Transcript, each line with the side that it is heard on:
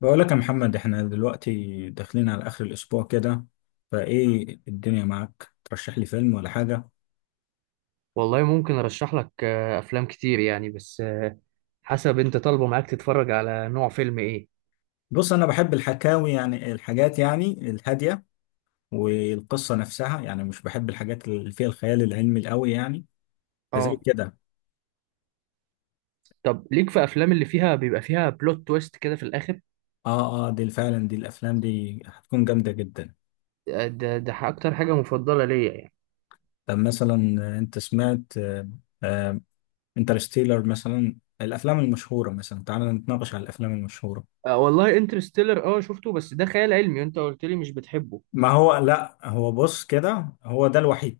left: بقولك يا محمد، احنا دلوقتي داخلين على اخر الاسبوع كده، فايه الدنيا معاك؟ ترشح لي فيلم ولا حاجة؟
right: والله ممكن ارشح لك افلام كتير يعني، بس حسب انت طالبه معاك تتفرج على نوع فيلم ايه؟
left: بص، انا بحب الحكاوي، يعني الحاجات يعني الهادية والقصة نفسها. يعني مش بحب الحاجات اللي فيها الخيال العلمي القوي يعني، فزي
right: اه،
left: كده.
right: طب ليك في افلام اللي فيها بيبقى فيها بلوت تويست كده في الاخر.
left: اه، اه، دي فعلا، دي الافلام دي هتكون جامدة جدا.
right: ده اكتر حاجه مفضله ليا يعني.
left: طب مثلا، انت سمعت آه، انترستيلر مثلا، الافلام المشهورة. مثلا تعالى نتناقش على الافلام المشهورة.
right: والله انترستيلر اه شفته، بس ده خيال علمي وانت قلت لي مش بتحبه.
left: ما هو لا، هو بص كده، هو ده الوحيد.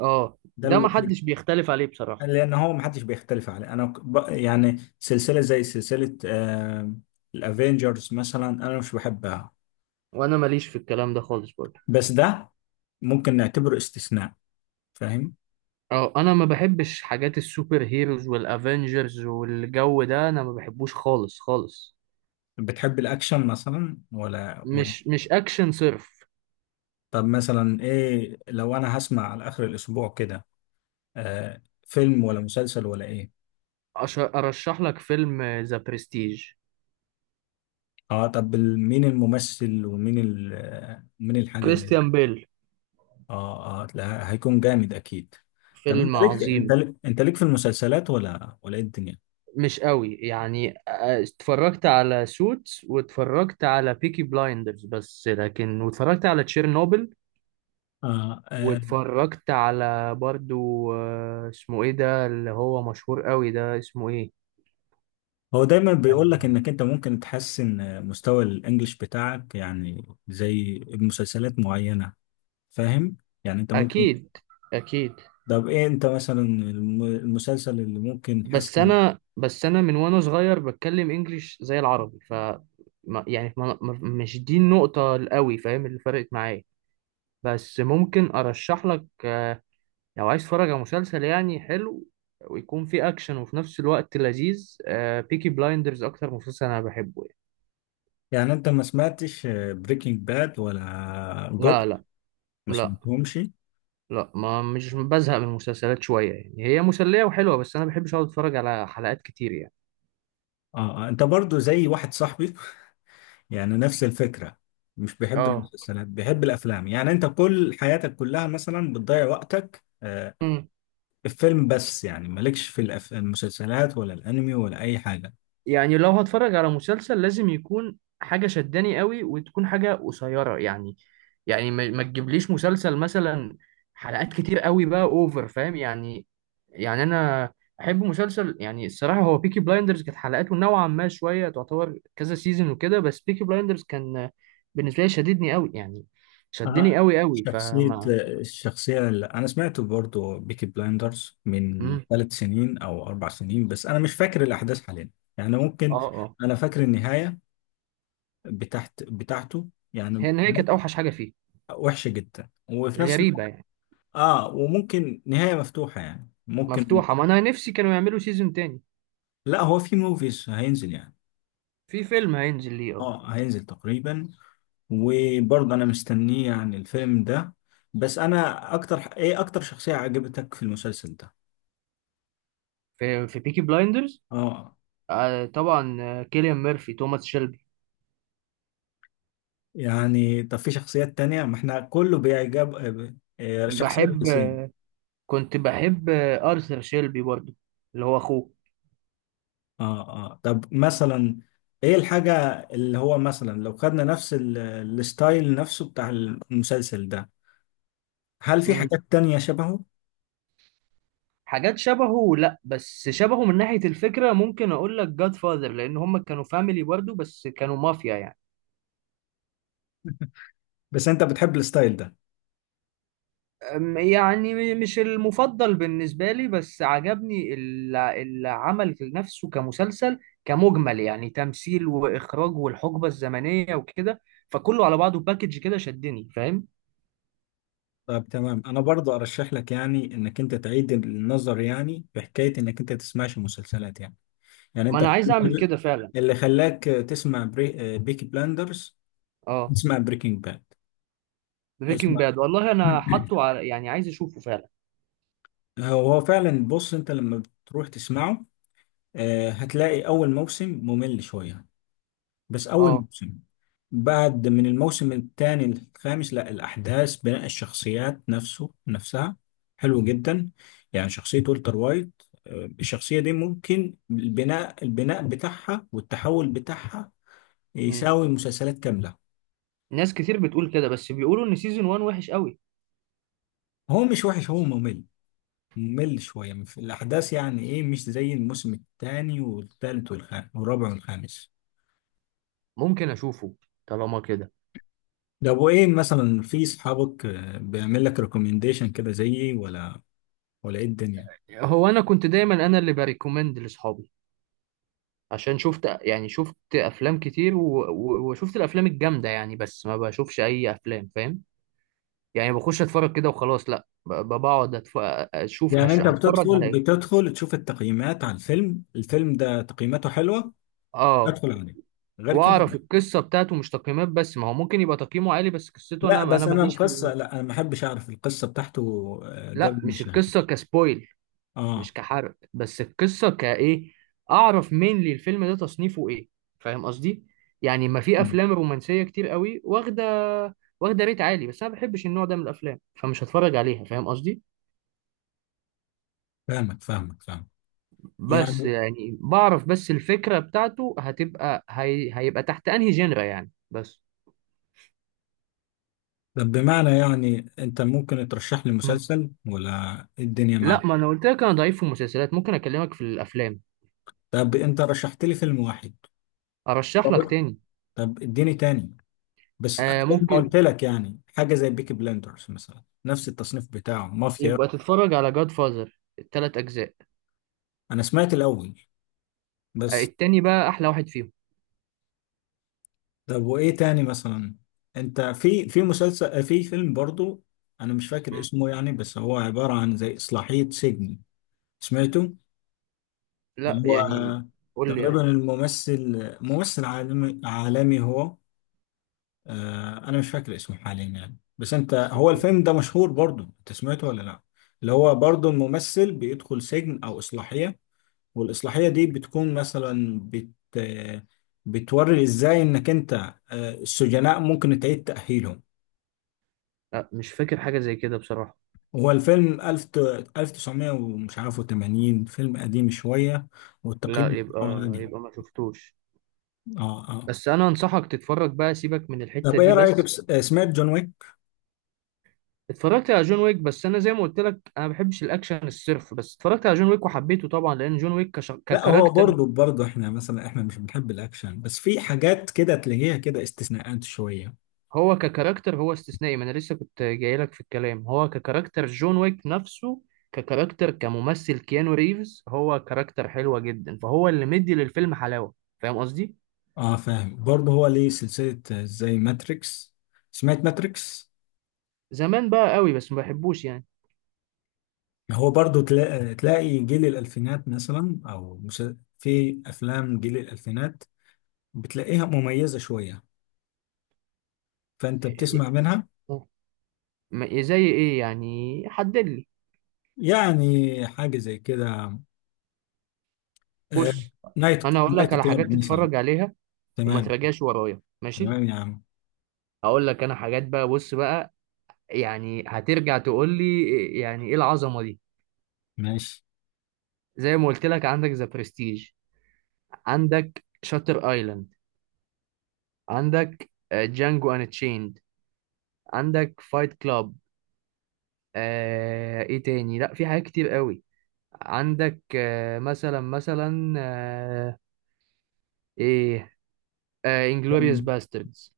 right: اه،
left: ده
right: ده ما
left: الوحيد.
right: حدش بيختلف عليه بصراحه.
left: لان هو ما حدش بيختلف عليه. انا يعني سلسله زي سلسله الافينجرز مثلا، انا مش بحبها.
right: وانا ماليش في الكلام ده خالص برضه.
left: بس ده ممكن نعتبره استثناء، فاهم؟
right: اه، انا ما بحبش حاجات السوبر هيروز والافنجرز والجو ده، انا ما بحبوش خالص خالص.
left: بتحب الاكشن مثلا ولا؟
right: مش اكشن صرف.
left: طب مثلا ايه، لو انا هسمع على اخر الاسبوع كده، آه فيلم ولا مسلسل ولا ايه؟
right: أرشح لك فيلم ذا برستيج.
left: اه طب، مين الممثل، ومين مين الحاجه؟
right: كريستيان بيل.
left: اه، اه، لا هيكون جامد اكيد. طب انت
right: فيلم
left: ليك انت
right: عظيم.
left: ليك انت ليك في المسلسلات ولا ايه الدنيا؟
right: مش قوي يعني. اتفرجت على سوتس، واتفرجت على بيكي بلايندرز بس لكن، واتفرجت على تشيرنوبل،
left: آه، آه.
right: واتفرجت على برضو اسمه ايه ده اللي هو مشهور قوي، ده اسمه ايه؟
left: هو دايما بيقول لك انك انت ممكن تحسن مستوى الانجليش بتاعك، يعني زي بمسلسلات معينة، فاهم؟ يعني انت ممكن.
right: اكيد، اكيد.
left: طب ايه انت مثلا، المسلسل اللي ممكن
right: بس
left: تحسن؟
right: انا بس انا من وانا صغير بتكلم انجليش زي العربي، ف يعني مش دي النقطة القوي فاهم اللي فرقت معايا. بس ممكن ارشح لك لو عايز تتفرج على مسلسل يعني حلو، ويكون فيه اكشن وفي نفس الوقت لذيذ، بيكي بلايندرز اكتر مسلسل انا بحبه يعني.
left: يعني انت ما سمعتش بريكنج باد ولا جود؟
right: لا، لا،
left: ما
right: لا،
left: سمعتهمش؟
right: لا، ما مش بزهق من المسلسلات شوية، يعني هي مسلية وحلوة، بس انا بحبش اقعد اتفرج على حلقات كتير يعني.
left: اه. انت برضو زي واحد صاحبي، يعني نفس الفكرة. مش بيحب
right: اه.
left: المسلسلات، بيحب الأفلام. يعني أنت كل حياتك كلها مثلا بتضيع وقتك في الفيلم بس، يعني مالكش في المسلسلات ولا الأنمي ولا أي حاجة؟
right: يعني لو هتفرج على مسلسل لازم يكون حاجة شداني قوي، وتكون حاجة قصيرة يعني. يعني ما تجيبليش مسلسل، مثلا حلقات كتير قوي، بقى اوفر فاهم يعني. يعني انا احب مسلسل، يعني الصراحة، هو بيكي بلايندرز كانت حلقاته نوعا ما شوية، تعتبر كذا سيزون وكده، بس بيكي بلايندرز كان بالنسبة لي شددني قوي يعني، شدني
left: أنا
right: قوي قوي
left: شخصية
right: فما.
left: الشخصية اللي أنا سمعته برضو بيكي بلايندرز من
right: مم.
left: 3 سنين أو 4 سنين، بس أنا مش فاكر الأحداث حاليا، يعني ممكن.
right: اه، اه.
left: أنا فاكر النهاية بتاعته، يعني
right: هي النهاية كانت اوحش حاجة فيه.
left: وحشة جدا، وفي نفس
right: غريبة
left: الوقت
right: يعني.
left: وممكن نهاية مفتوحة، يعني ممكن.
right: مفتوحة، ما انا نفسي كانوا يعملوا سيزون تاني.
left: لا هو في موفيز هينزل يعني،
right: في فيلم هينزل ليه اه.
left: اه هينزل تقريبا. وبرضه انا مستنيه يعني الفيلم ده. بس انا، اكتر شخصية عجبتك في المسلسل ده؟
right: في بيكي بلايندرز.
left: اه.
right: آه طبعا، كيليان ميرفي، توماس شيلبي.
left: يعني طب في شخصيات تانية؟ ما احنا كله بيعجب، شخصية
right: بحب
left: بتسين.
right: كنت بحب ارثر شيلبي برضو، اللي هو اخوه.
left: اه، اه. طب مثلا ايه الحاجة اللي هو مثلا، لو خدنا نفس الستايل نفسه بتاع المسلسل ده، هل في
right: مم.
left: حاجات تانية شبهه؟
right: حاجات شبهه لا، بس شبهه من ناحية الفكرة ممكن اقول لك جاد فاذر، لان هم كانوا فاميلي برضو بس كانوا مافيا يعني.
left: بس انت بتحب الستايل ده.
right: يعني مش المفضل بالنسبة لي، بس عجبني العمل نفسه كمسلسل، كمجمل يعني، تمثيل وإخراج والحقبة الزمنية وكده، فكله على بعضه باكج كده شدني فاهم.
left: طب تمام، انا برضو ارشح لك يعني انك انت تعيد النظر، يعني في حكايه انك انت تسمعش مسلسلات يعني
right: ما
left: انت،
right: أنا عايز أعمل كده فعلا.
left: اللي خلاك تسمع بيكي بلاندرز،
right: اه،
left: تسمع بريكنج باد.
right: بريكنج
left: اسمع.
right: باد والله أنا حاطه على، يعني عايز أشوفه فعلا.
left: هو فعلا، بص، انت لما بتروح تسمعه هتلاقي اول موسم ممل شويه، بس اول
right: اه.
left: موسم. بعد من الموسم الثاني للخامس، لا الأحداث، بناء الشخصيات نفسها حلو جدا. يعني شخصية والتر وايت، الشخصية دي ممكن البناء بتاعها والتحول بتاعها
right: مم.
left: يساوي مسلسلات كاملة.
right: ناس كتير بتقول كده، بس بيقولوا إن سيزون 1 وحش قوي.
left: هو مش وحش، هو ممل شوية في الأحداث، يعني إيه مش زي الموسم الثاني والثالث والخامس والرابع والخامس.
right: ممكن أشوفه طالما كده.
left: ده أبو إيه، مثلا في صحابك بيعمل لك ريكومنديشن كده زيي، ولا إيه الدنيا؟
right: هو أنا كنت دايما أنا اللي بريكومند لأصحابي، عشان شفت، يعني شفت افلام كتير و... و... وشفت الافلام الجامده يعني، بس ما بشوفش اي افلام فاهم. يعني بخش اتفرج كده وخلاص، لا، بقعد اشوف
left: يعني انت
right: هتفرج
left: بتدخل
right: على ايه.
left: بتدخل تشوف التقييمات على الفيلم ده، تقييماته حلوة
right: اه،
left: ادخل عليه، غير كده
right: واعرف
left: لا؟
right: القصه بتاعته، مش تقييمات بس، ما هو ممكن يبقى تقييمه عالي بس قصته،
left: لا،
right: انا
left: بس انا
right: ماليش في
left: القصة، لا انا ما احبش اعرف القصة بتاعته قبل
right: لا،
left: ما
right: مش
left: اشاهده.
right: القصه كسبويل،
left: اه،
right: مش كحرق، بس القصه كايه، اعرف مين لي الفيلم ده تصنيفه ايه، فاهم قصدي؟ يعني ما في
left: مم.
right: افلام رومانسيه كتير قوي، واخده ريت عالي، بس انا ما بحبش النوع ده من الافلام، فمش هتفرج عليها فاهم قصدي.
left: فاهمك، فاهمك، فاهمك.
right: بس
left: يعني
right: يعني بعرف بس الفكره بتاعته هتبقى هيبقى تحت انهي جنرا يعني بس.
left: طب بمعنى، يعني انت ممكن ترشح لي
right: مم.
left: مسلسل ولا إيه الدنيا
right: لا،
left: معك؟
right: ما انا قلت لك، انا ضعيف في المسلسلات، ممكن اكلمك في الافلام.
left: طب انت رشحت لي فيلم واحد.
right: ارشح لك
left: طب
right: تاني.
left: طب اديني تاني، بس زي ما
right: ممكن
left: قلت لك، يعني حاجة زي بيكي بلندرز مثلا نفس التصنيف بتاعه مافيا.
right: يبقى تتفرج على جاد فازر الثلاث اجزاء.
left: انا سمعت الاول، بس.
right: التاني بقى احلى واحد فيهم.
left: طب وايه تاني مثلا؟ انت، في مسلسل، في فيلم برضو انا مش فاكر اسمه يعني، بس هو عبارة عن زي اصلاحية سجن، سمعته؟
right: لا
left: اللي هو
right: يعني، قول لي
left: تقريبا الممثل، ممثل عالمي عالمي هو. انا مش فاكر اسمه حاليا يعني، بس انت، هو
right: اوكي.
left: الفيلم ده مشهور برضو، انت سمعته ولا لا؟ اللي هو برضو الممثل بيدخل سجن او اصلاحية، والاصلاحية دي بتكون مثلا، بت آه، بتوري ازاي انك انت، السجناء ممكن تعيد تأهيلهم.
right: لا، مش فاكر حاجة زي كده بصراحة.
left: هو الفيلم ألف تسعمية ومش عارف وتمانين، فيلم قديم شوية، والتقييم
right: لا،
left: بتاعه
right: يبقى
left: عالي.
right: يبقى ما شفتوش.
left: اه، اه.
right: بس انا انصحك تتفرج بقى، سيبك من الحتة
left: طب ايه
right: دي
left: رأيك،
right: بس.
left: بس... آه، سمعت جون ويك؟
right: اتفرجت على جون ويك، بس انا زي ما قلت لك انا ما بحبش الاكشن الصرف، بس اتفرجت على جون ويك وحبيته طبعا لان جون ويك
left: لا، هو
right: ككاركتر.
left: برضه احنا مثلا، احنا مش بنحب الأكشن، بس في حاجات كده تلاقيها كده استثناءات شوية.
right: هو ككاركتر هو استثنائي، ما انا لسه كنت جاي لك في الكلام، هو ككاركتر جون ويك نفسه، ككاركتر كممثل كيانو ريفز، هو كاركتر حلوة جدا فهو اللي مدي للفيلم حلاوة، فاهم قصدي؟
left: اه فاهم. برضه هو ليه سلسلة زي ماتريكس. سمعت ماتريكس؟
right: زمان بقى قوي بس ما بحبوش يعني.
left: هو برضه تلاقي جيل الألفينات مثلا، في أفلام جيل الألفينات بتلاقيها مميزة شوية، فأنت بتسمع منها.
right: زي ايه يعني، حدد لي.
left: يعني حاجة زي كده، آه،
right: بص،
left: نايت
right: انا هقول لك
left: نايت
right: على
left: كلاب
right: حاجات
left: مثلا.
right: تتفرج عليها، وما
left: تمام.
right: تراجعش ورايا ماشي.
left: تمام يا عم.
right: هقول لك انا حاجات بقى، بص بقى، يعني هترجع تقول لي يعني ايه العظمه دي.
left: ماشي.
right: زي ما قلت لك، عندك ذا برستيج، عندك شاتر ايلاند، عندك جانجو ان تشيند، عندك فايت كلاب، آه ايه تاني، لا في حاجات كتير قوي. عندك آه مثلا مثلا آه ايه آه انجلوريوس باستردز.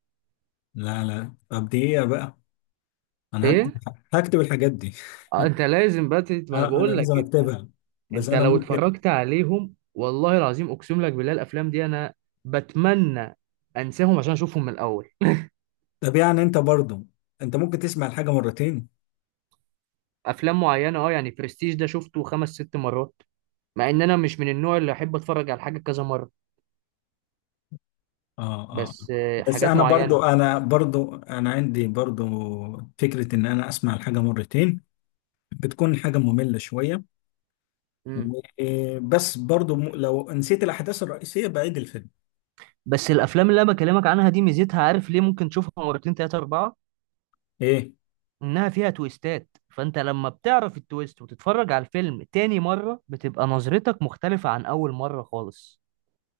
left: لا، لا. طب دي ايه بقى؟ انا هكتب
right: ايه،
left: هكتب الحاجات دي.
right: انت لازم بقى ما انا
left: انا
right: بقول لك
left: لازم
right: انت،
left: اكتبها، بس
right: انت
left: انا
right: لو
left: ممكن.
right: اتفرجت عليهم والله العظيم اقسم لك بالله الافلام دي انا بتمنى انساهم عشان اشوفهم من الاول.
left: طب يعني، انت برضو ممكن تسمع الحاجة مرتين.
right: افلام معينه اه، يعني برستيج ده شفته 5 6 مرات، مع ان انا مش من النوع اللي احب اتفرج على حاجه كذا مره،
left: اه، اه، آه.
right: بس
left: بس
right: حاجات
left: انا
right: معينه.
left: برضو انا برضو انا عندي برضو فكرة ان انا اسمع الحاجة مرتين، بتكون الحاجة مملة شوية،
right: مم.
left: و- بس برضو لو نسيت الاحداث الرئيسية بعيد الفيلم.
right: بس الافلام اللي انا بكلمك عنها دي ميزتها، عارف ليه ممكن تشوفها مرتين 3 4،
left: ايه،
right: انها فيها تويستات، فانت لما بتعرف التويست وتتفرج على الفيلم تاني مره بتبقى نظرتك مختلفه عن اول مره خالص،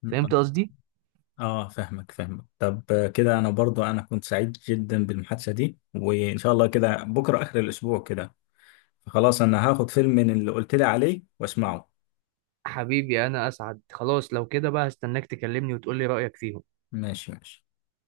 right: فهمت
left: طب-
right: قصدي؟
left: اه فاهمك، فاهمك. طب كده، انا كنت سعيد جدا بالمحادثة دي، وان شاء الله كده بكرة اخر الاسبوع كده. خلاص، انا هاخد فيلم من اللي قلت لي عليه واسمعه.
right: حبيبي انا اسعد، خلاص لو كده بقى هستناك تكلمني وتقولي رأيك فيهم.
left: ماشي، ماشي.